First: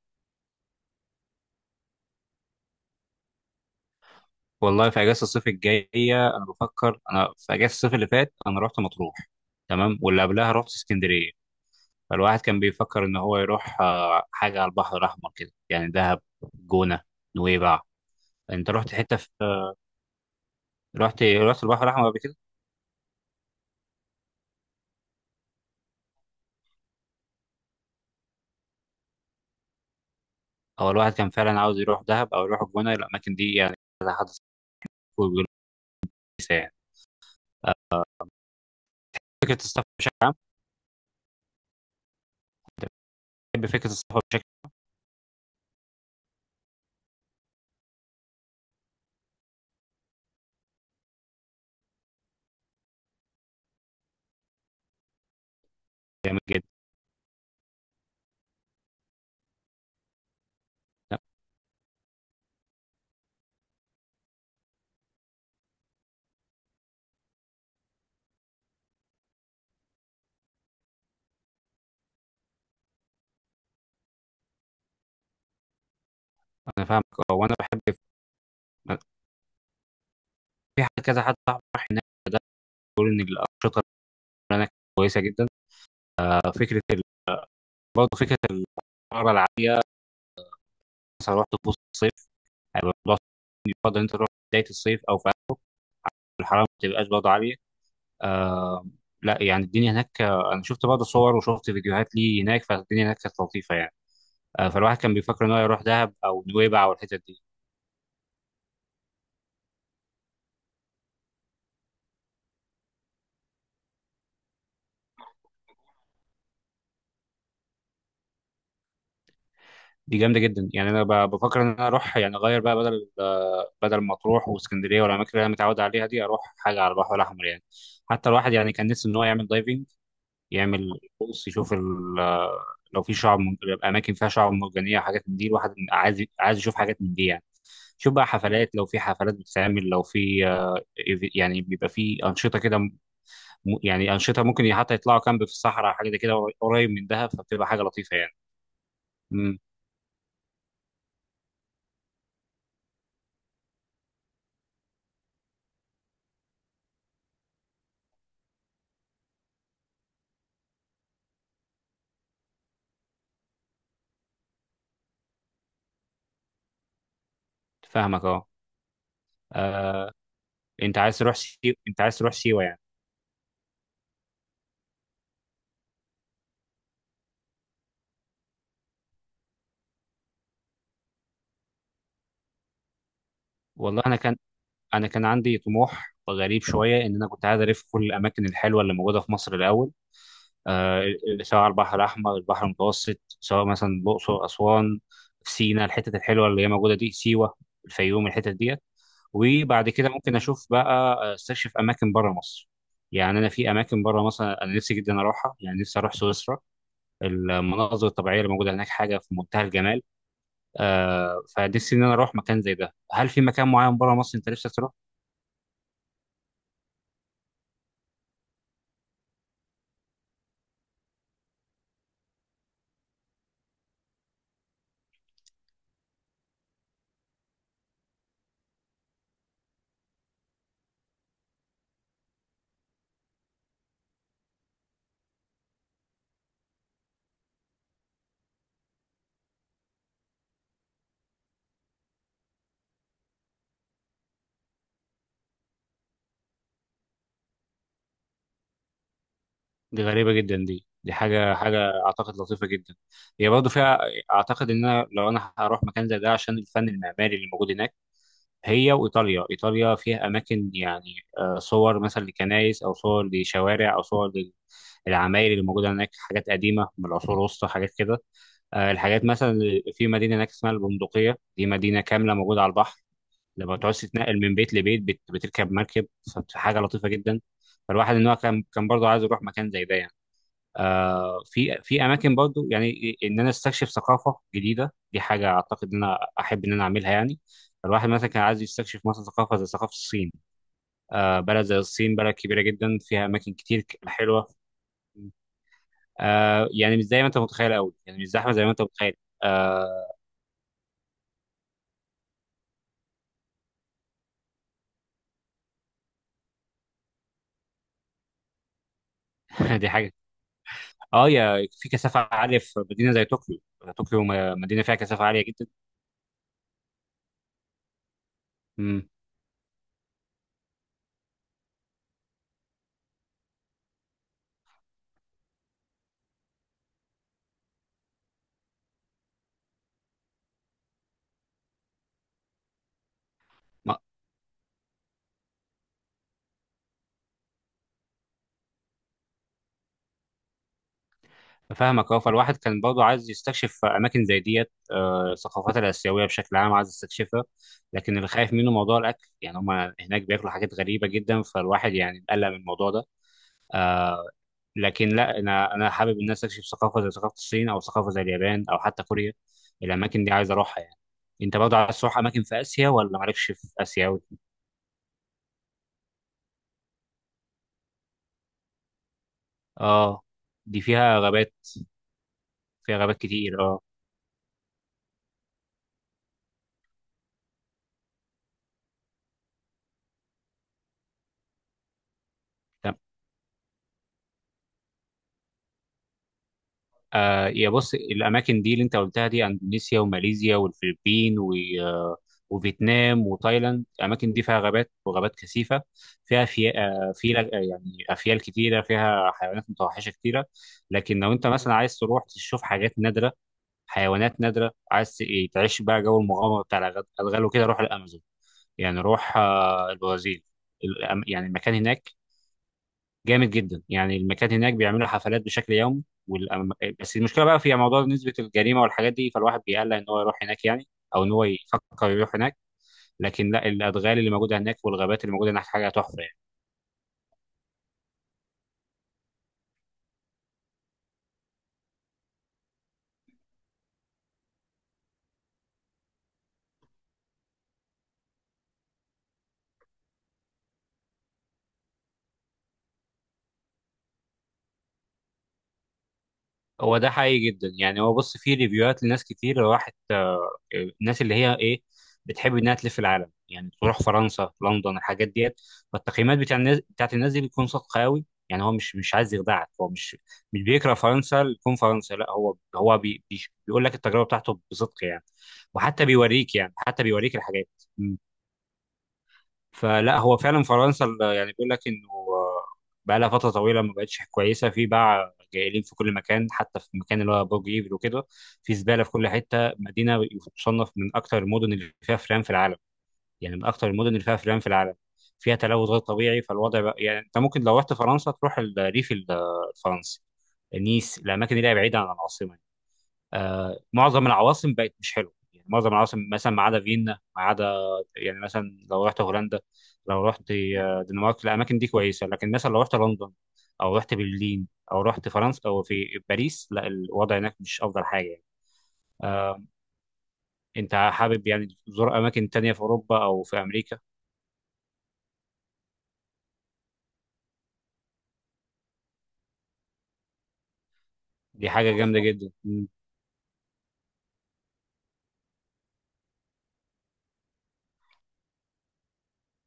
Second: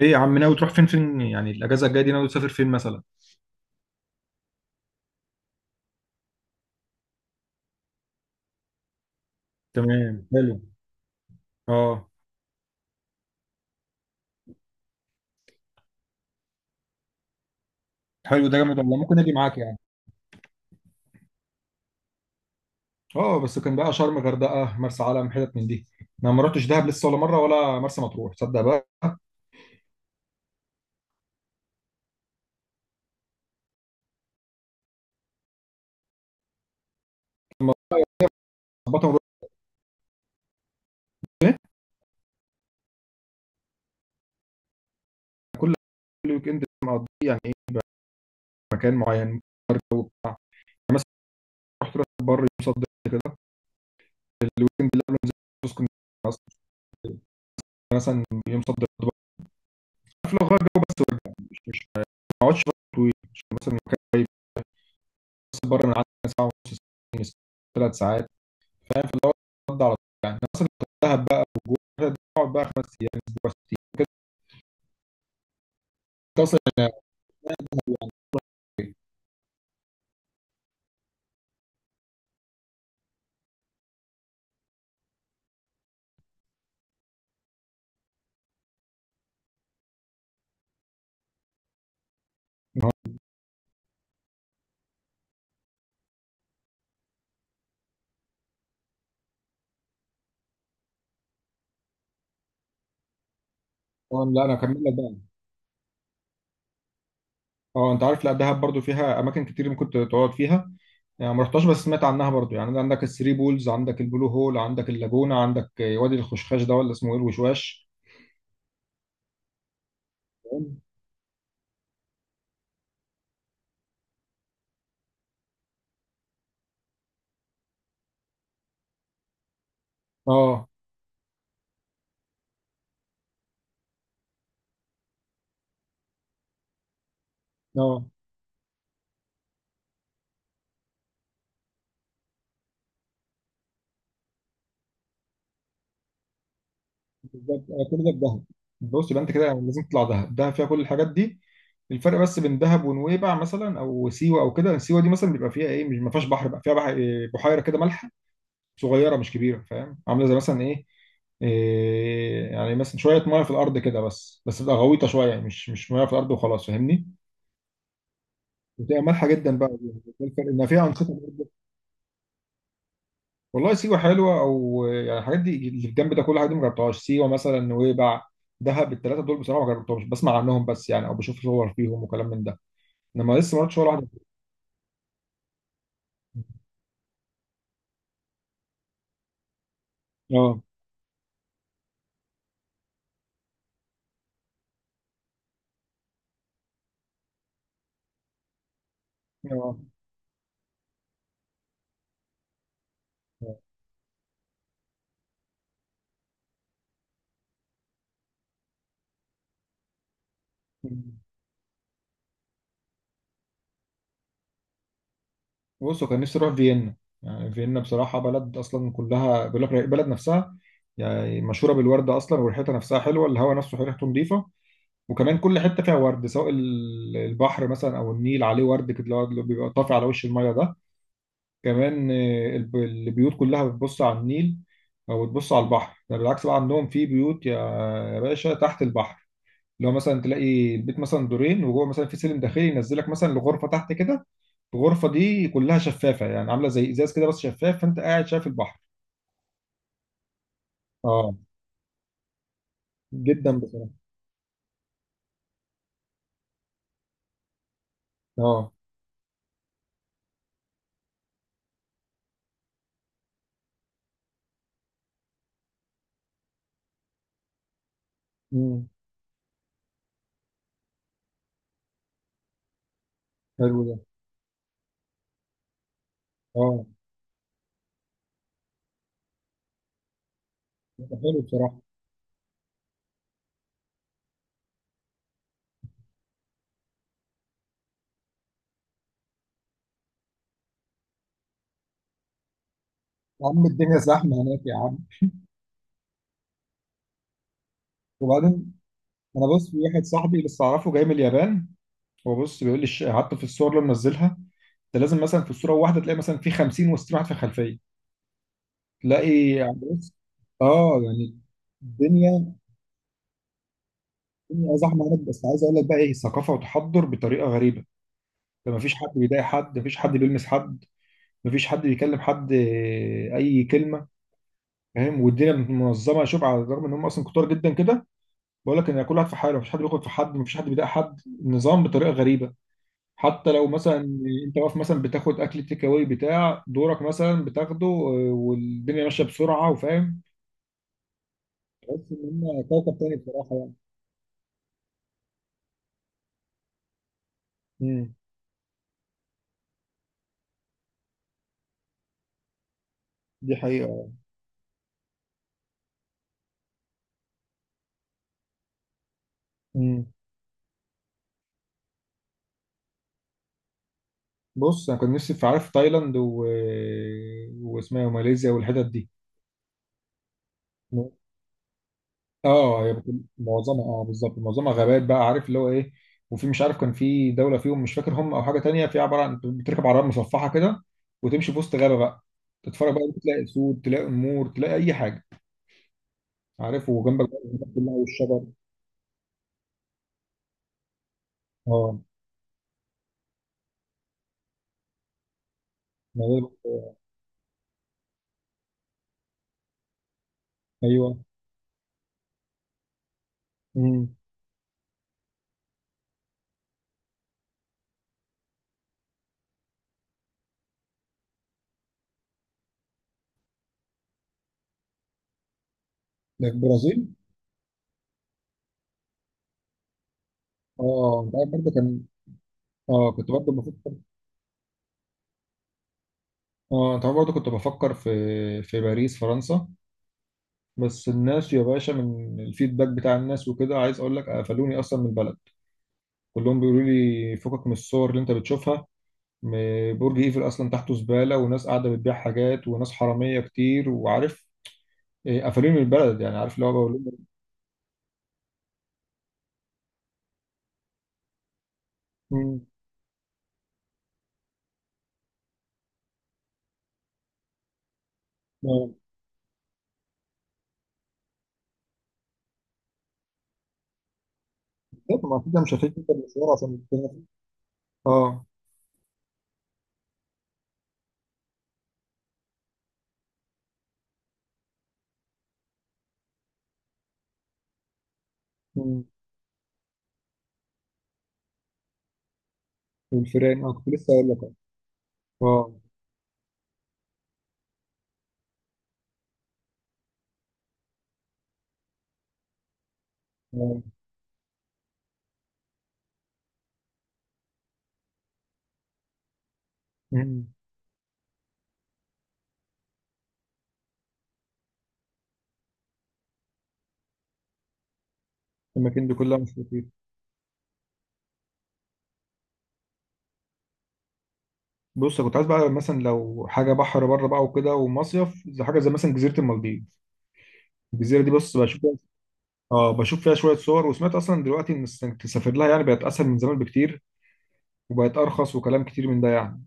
ايه يا عم ناوي تروح فين يعني الاجازه الجايه دي ناوي تسافر فين مثلا. والله في اجازه الصيف الجايه. انا بفكر، انا في اجازه الصيف اللي فات انا رحت مطروح. تمام، واللي تمام قبلها حلو. رحت اسكندريه. اه. فالواحد كان بيفكر ان هو يروح حاجه على البحر الاحمر كده يعني دهب، جونه، نويبع. حلو ده انت جامد رحت والله، حته ممكن في، اجي معاك يعني. رحت البحر الاحمر قبل كده؟ اه بس كان بقى شرم، غردقه، مرسى علم، حتت من دي. انا ما رحتش دهب لسه ولا مره، ولا مرسى مطروح، تصدق بقى. او الواحد كان فعلا عاوز يروح دهب او يروح الجونه، الاماكن دي يعني. كذا حد صاحبي بيقول لي يعني. آه، بطل ونروح فكره السفر بشكل عام، فين؟ انت بتحب فكره السفر بشكل كل كل ويك اند مقضي يعني، ايه مكان معين. أنا مثلا رحت راس البر يوم صد رد كده. الويك اند اللي قبله نزلت اسكندريه أصلاً. جامد جدا؟ مثلا يوم صد رد بقى في، لو غير جو بس وارجع، مش مش ما اقعدش فترة طويله، عشان مثلا مكان بره من عندنا، ساعة ونص، ثلاث ساعات، فاهم؟ في الأول رد على طول يعني، مثلا دهب بقى وجوه تقعد بقى خمس أيام، أسبوع، ست أيام كده أصلا. انا فاهمك، اه. وانا بحب، في حد، كذا حد صاحبي راح هناك بيقول ان الانشطه شغلانه كويسه جدا. آه، فكره ال... برضه فكره الحراره العاليه، مثلا رحت في وسط الصيف ما هيبقى الموضوع صعب. يفضل انت تروح في بدايه الصيف او في آخر، الحراره ما تبقاش برضه عاليه. آه لا، يعني الدنيا هناك، انا شفت برضه صور وشفت فيديوهات ليه هناك، فالدنيا هناك كانت لطيفه يعني. لا أنا آه هكمل لك فالواحد كان بقى. بيفكر ان هو يروح دهب او نويبع او الحتت دي. أه أنت عارف، لا دهب برضو فيها أماكن كتير ممكن تقعد فيها يعني. ما رحتهاش بس سمعت عنها برضو، يعني عندك الثري بولز، عندك البلو هول، عندك اللاجونة، عندك وادي الخشخاش، ده ولا اسمه إيه الوشواش. دي جامده جدا يعني، انا بفكر ان انا اروح يعني اغير بقى، بدل بدل مطروح واسكندريه والاماكن اللي انا متعود عليها دي، اروح حاجه على البحر الاحمر يعني. حتى الواحد يعني كان نفسه ان هو يعمل دايفنج، اه. يعمل بص، يشوف لو في اماكن فيها شعب مرجانيه، حاجات من دي. الواحد عايز يشوف حاجات من دي يعني. اه شوف بقى حفلات، لو في حفلات بتتعمل، لو في يعني بيبقى في انشطه كده، يعني انشطه، ممكن حتى يطلعوا كامب في الصحراء حاجه زي كده قريب من دهب، بالظبط، فبتبقى حاجه كل ده لطيفه يعني. بدهب. بص يبقى انت كده امم، لازم تطلع دهب، دهب فيها كل الحاجات دي. الفرق بس بين دهب ونويبع مثلا، او سيوه، او كده، سيوه دي مثلا بيبقى فيها ايه، مش ما فيهاش بحر، بقى فيها بحيره كده مالحه، صغيره مش كبيره، فاهم؟ عامله زي مثلا ايه، إيه يعني، مثلا شويه ميه في الارض كده، بس بتبقى غويطه شويه، يعني مش ميه في الارض وخلاص، فاهمني؟ فاهمك اه. بتبقى مالحه جدا بقى دي. آه، ده الفرق، ان فيها انت عايز انشطه. تروح سيوه، انت عايز تروح سيوه يعني؟ والله سيوة حلوة، أو يعني الحاجات دي اللي في الجنب ده، كل حاجة دي ما جربتهاش، سيوة مثلا، نويبع، دهب، التلاتة دول بصراحة ما جربتهمش، بسمع عنهم بس يعني، أو بشوف صور فيهم وكلام من ده، إنما لسه ما رحتش ولا والله واحدة. انا كان عندي طموح غريب شويه ان انا كنت عايز الف كل الاماكن الحلوه اللي موجوده في مصر الاول. اه. آه، سواء البحر الأحمر، البحر المتوسط، سواء مثلا الأقصر، أسوان، سينا، الحتت الحلوة اللي هي موجودة دي، سيوة، الفيوم، الحتت ديت. اه وبعد كده ممكن أشوف بقى، أستكشف أماكن بره مصر. يعني أنا في أماكن بره مصر أنا نفسي جدا أروحها، يعني نفسي أروح سويسرا، المناظر الطبيعية اللي موجودة هناك حاجة في منتهى الجمال. آه فنفسي إن أنا أروح مكان زي ده. هل في مكان معين بره مصر أنت نفسك تروح؟ بصوا، كان نفسي اروح فيينا. يعني فيينا بصراحه بلد اصلا كلها، بيقول لك البلد نفسها يعني مشهوره بالورد اصلا، وريحتها نفسها حلوه، الهواء نفسه ريحته نظيفه. وكمان كل حته فيها ورد، سواء البحر مثلا او النيل، عليه ورد كده، اللي هو اللي بيبقى طافي على وش الميه ده. كمان البيوت كلها بتبص على النيل، او بتبص على البحر. ده بالعكس بقى، عندهم في بيوت يا يا باشا تحت البحر. لو مثلا تلاقي البيت مثلا دورين، وجوه مثلا في سلم داخلي ينزلك مثلا لغرفه تحت كده، الغرفه دي كلها شفافه، يعني عامله زي ازاز كده بس شفاف، فانت قاعد شايف البحر. دي غريبة جدا، دي اه حاجة أعتقد لطيفة جدا. هي جدا برضه بصراحه. فيها، أعتقد إن أنا لو أنا هروح مكان زي ده عشان الفن المعماري اللي موجود هناك. اه. هي وإيطاليا، إيطاليا فيها أماكن يعني، صور مثلا لكنايس أو صور لشوارع أو صور للعماير اللي موجودة هناك، حاجات قديمة من العصور الوسطى حاجات كده. امم. الحاجات مثلا في مدينة هناك اسمها البندقية، دي مدينة كاملة موجودة على البحر، لما حلو ده. تعوز تتنقل من بيت لبيت بتركب مركب، فحاجة اه. لطيفة جدا. فالواحد إن هو كان برضه عايز يروح مكان زي ده يعني. ده حلو في بصراحه. في اماكن برضو يعني ان انا استكشف ثقافه جديده، دي حاجه اعتقد ان انا احب ان انا اعملها يعني. الواحد مثلا كان عايز يستكشف مثلا ثقافه زي ثقافه الصين. بلد زي الصين، بلد كبيره جدا فيها يا اماكن عم كتير الدنيا زحمه حلوه. هناك يا عم. يعني مش زي ما انت متخيل قوي يعني، مش زحمه زي ما وبعدين انت متخيل. انا بص، في واحد آه، صاحبي لسه اعرفه جاي من اليابان، هو بص بيقول لي حتى في الصور اللي منزلها، ده لازم مثلا في الصوره واحده تلاقي مثلا في 50 و60 واحد في الخلفيه تلاقي، يعني دي بص حاجه. اه اه، يعني يا في كثافه الدنيا. عاليه في مدينه زي طوكيو، طوكيو الدنيا مدينه فيها زحمه هناك، كثافه بس عاليه عايز جدا. اقول لك بقى ايه، ثقافه وتحضر بطريقه غريبه. ده مفيش حد مم. بيضايق حد، مفيش حد بيلمس حد، مفيش حد بيكلم حد اي كلمه، فاهم؟ والدنيا منظمه، شوف على الرغم ان هم اصلا كتار جدا كده، بقول لك ان كل واحد في حاله، مفيش حد بياخد في حد، مفيش حد بيضايق حد، النظام بطريقه غريبه. حتى لو مثلا انت واقف مثلا بتاخد اكل تيك اواي بتاع دورك مثلا بتاخده والدنيا ماشيه بسرعه، وفاهم. تحس فاهمك ان اه. فالواحد هم كان كوكب برضه تاني عايز بصراحه يعني. يستكشف اماكن زي ديت، الثقافات الاسيويه بشكل عام عايز يستكشفها. امم. لكن اللي خايف منه موضوع الاكل، يعني هم هناك بياكلوا حاجات غريبه جدا فالواحد يعني مقلق من الموضوع ده. دي حقيقه. لكن لا، انا حابب ان انا استكشف ثقافه زي ثقافه الصين او ثقافه زي اليابان او حتى كوريا، امم. الاماكن دي عايز اروحها يعني. انت برضه عايز تروح اماكن في اسيا ولا مالكش في اسيا أوي؟ بص انا كنت نفسي في، عارف، تايلاند و واسمها ماليزيا والحتت دي. اه، دي فيها غابات، اه هي فيها غابات بتكون كتير اه. معظمها، اه بالظبط معظمها غابات، بقى عارف اللي هو ايه. وفي مش عارف كان في دوله فيهم مش فاكر هم، او حاجه تانية، في عباره عن بتركب عربيه مصفحه كده، وتمشي في وسط غابه بقى، تتفرج بقى، تلاقي اسود، تلاقي نمور، تلاقي اي حاجه، عارف؟ وجنبك بقى آه يا الحتت كلها بص، والشجر. الاماكن دي اللي انت قلتها دي اندونيسيا وماليزيا والفلبين و اه آه، وفيتنام وتايلاند، الاماكن دي فيها غابات وغابات كثيفه، فيها مليان- في يعني افيال كتيره، فيها حيوانات متوحشه كتيره. ايوه. لكن لو انت مثلا عايز تروح تشوف حاجات نادره، امم. حيوانات نادره، عايز ت- إيه، تعيش بقى جو المغامره بتاع الغال وكده، روح الامازون يعني، روح البرازيل. يعني المكان هناك جامد جدا، يعني المكان هناك بيعملوا حفلات بشكل يومي. ده في والأم... البرازيل. بس المشكله بقى في موضوع نسبه الجريمه والحاجات دي، فالواحد بيقلق ان هو يروح هناك يعني، اه او ان انت هو عارف برضه كان، يفكر يروح هناك. اه كنت لكن برضه لا، بفكر، الادغال اللي موجوده هناك والغابات اللي موجوده هناك حاجه تحفه يعني. اه انت عارف برضه كنت بفكر في، في باريس، فرنسا. بس الناس يا باشا، من الفيدباك بتاع الناس وكده، عايز اقول لك قفلوني اصلا من البلد. كلهم بيقولوا لي فكك من الصور اللي انت بتشوفها. برج ايفل اصلا تحته زباله، وناس قاعده بتبيع حاجات، وناس حراميه كتير، وعارف قفلوني من البلد يعني، عارف اللي هو بقول هو ده لهم. حقيقي جدا يعني. هو بص، فيه ريفيوهات لناس كتير راحت، الناس اللي هي ايه، بتحب مم. انها تلف العالم يعني، تروح فرنسا، لندن، الحاجات ديت. فالتقييمات بتاع الناس، بتاعت الناس دي بتكون صادقه قوي يعني، هو آه. مش عايز يخدعك، هو مش بيكره فرنسا لكون فرنسا، لا هو بيقول لك التجربه بتاعته بصدق يعني. طب ما كده مش هتيجي وحتى انت المشوار بيوريك يعني، عشان. حتى بيوريك الحاجات. اه. فلا، هو فعلا فرنسا يعني بيقول لك انه بقى لها فتره طويله ما بقتش كويسه، في باع جائلين في كل مكان، حتى في المكان اللي هو برج ايفل وكده، في زباله مم. في كل حته. مدينه تصنف من اكثر المدن اللي فيها فئران في العالم، يعني والفيران من اه اكثر كنت المدن لسه اللي اقول فيها لك. فئران في العالم، فيها اه. تلوث غير طبيعي. فالوضع بقى يعني انت ممكن لو رحت فرنسا تروح الريف الفرنسي، نيس، الاماكن اللي هي بعيده عن العاصمه. اه. معظم العواصم بقت مش حلوه يعني، معظم العواصم مثلا ما عدا فيينا ما عدا، يعني مثلا لو رحت هولندا، لو مم. رحت دنمارك، الاماكن دي كويسه. لكن مثلا لو رحت لندن او رحت برلين او رحت فرنسا او في باريس، لا الوضع هناك مش افضل حاجه يعني. الاماكن دي كلها مش آه، لطيفه. انت حابب يعني تزور اماكن تانية في اوروبا او في امريكا؟ بص كنت عايز بقى مثلا لو حاجه بحر بره بقى وكده ومصيف، زي حاجه زي مثلا جزيره المالديف. الجزيره دي بص دي بشوف حاجه جامده جدا. مم. اه بشوف فيها شويه صور، وسمعت اصلا دلوقتي ان إنك تسافر لها يعني بقت اسهل من زمان بكتير، وبقت ارخص وكلام كتير من ده يعني.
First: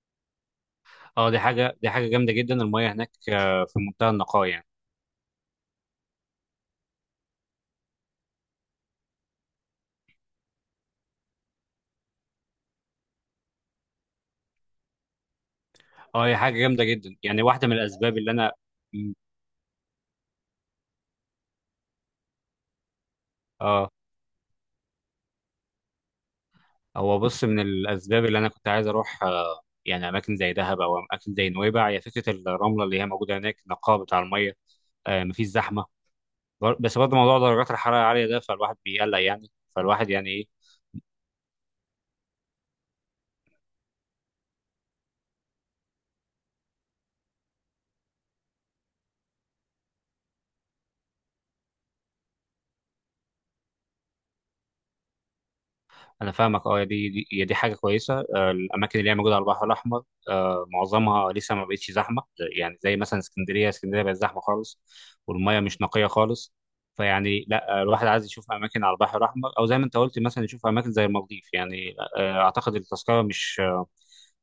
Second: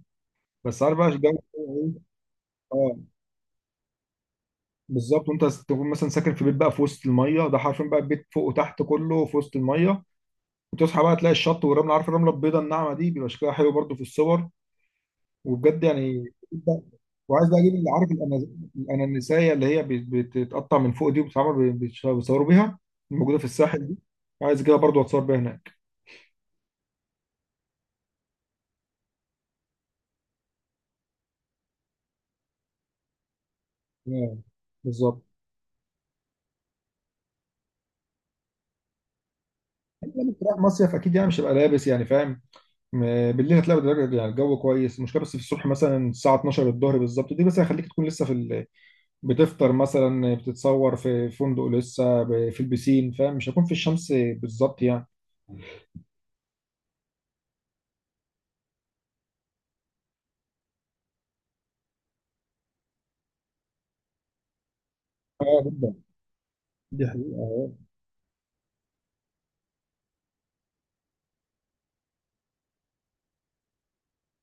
بس عارف بقى الجو. اه، دي حاجه إيه؟ جامده جدا، المياه اه هناك في منتهى النقاء يعني. بالظبط، وانت تكون مثلا ساكن في بيت بقى في وسط الميه ده، حرفيا بقى البيت فوق وتحت كله في وسط الميه، وتصحى بقى تلاقي الشط والرمله، عارف الرمله البيضاء الناعمه دي، بيبقى شكلها حلو برضو في الصور وبجد يعني. اه، هي حاجه جامده جدا يعني، وعايز بقى واحده اجيب من اللي، عارف، الاسباب اللي انا، مم. الانانسيه اللي هي بتتقطع من فوق دي، وبتتعمل بيصوروا بيها، الموجوده في الساحل اه، دي. عايز اجيبها برضو اتصور بيها هناك. هو بص، من الاسباب اللي انا كنت عايز اروح يعني اماكن زي دهب او اماكن زي نويبع، هي فكره الرمله اللي هي موجوده هناك، النقاء بتاع آه، الميه، بالظبط. مفيش زحمه. بس برضه موضوع درجات الحراره العاليه ده فالواحد بيقلق يعني، فالواحد يعني يعني ايه. رايح مصيف اكيد، يعني مش هبقى لابس يعني، فاهم؟ بالليل هتلاقي يعني الجو كويس، المشكله بس في الصبح مثلا الساعه 12 الظهر بالظبط دي، بس هيخليك تكون لسه في ال... بتفطر مثلا بتتصور في فندق لسه في البسين، فاهم؟ مش هكون في الشمس بالظبط يعني. انا فاهمك اه، دي حاجه كويسه. الاماكن اللي هي موجوده على البحر الاحمر، معظمها لسه ما بقتش زحمه. يعني زي مثلا اسكندريه، اسكندريه بقت زحمه خالص، والميه اه مش جدا، نقيه خالص. دي فيعني حقيقة. لا، الواحد عايز يشوف اماكن على البحر الاحمر، او زي ما انت قلت مثلا يشوف اماكن زي المالديف يعني. اعتقد التذكره مش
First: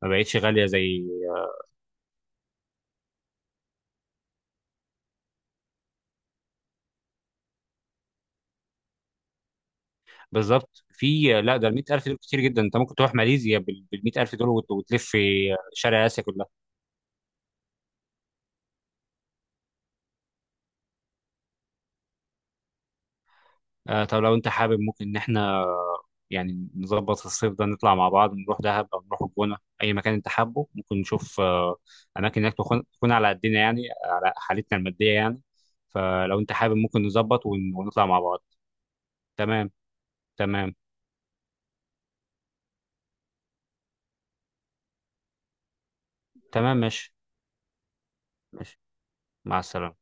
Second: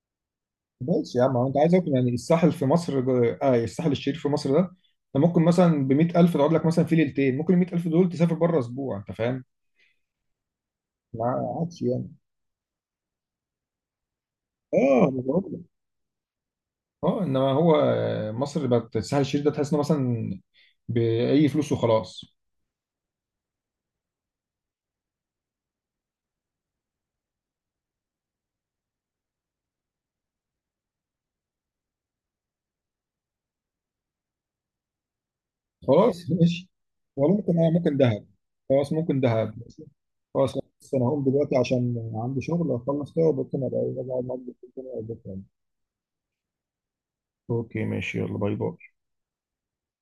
ما بقتش غاليه زي ماشي يا عم، هو انت عايز اكل يعني الساحل في مصر اه الساحل الشرير في مصر ده، انت ممكن مثلا ب 100,000 تقعد لك مثلا في ليلتين، ممكن ال 100,000 دول تسافر بره اسبوع، انت فاهم؟ بالظبط. ما في لا ده ال عادش 100,000 يعني. دول كتير جدا، انت ممكن تروح ماليزيا بال 100,000 دول وتلف اه انا بقول في لك. شرق اسيا كلها. اه انما هو مصر بقت الساحل الشرير ده، تحس انه مثلا باي فلوس وخلاص. طب لو انت حابب ممكن ان احنا يعني نظبط الصيف ده نطلع مع بعض، نروح دهب أو نروح الجونة، أي مكان أنت حابه، ممكن نشوف أماكن هناك تكون على قدنا يعني، على حالتنا المادية يعني. خلاص فلو أنت ماشي. حابب ممكن والله نظبط ممكن، آه ممكن ونطلع مع دهب، بعض. خلاص ممكن دهب تمام. ماشي. خلاص تمام. بس انا هقوم دلوقتي عشان عندي شغل اخلص كده، وبكره ابقى ايه، أبقى اقعد معاك بالليل تاني او بكره يعني. تمام، ماشي. اوكي ماشي، يلا باي باي. ماشي، مع السلامة.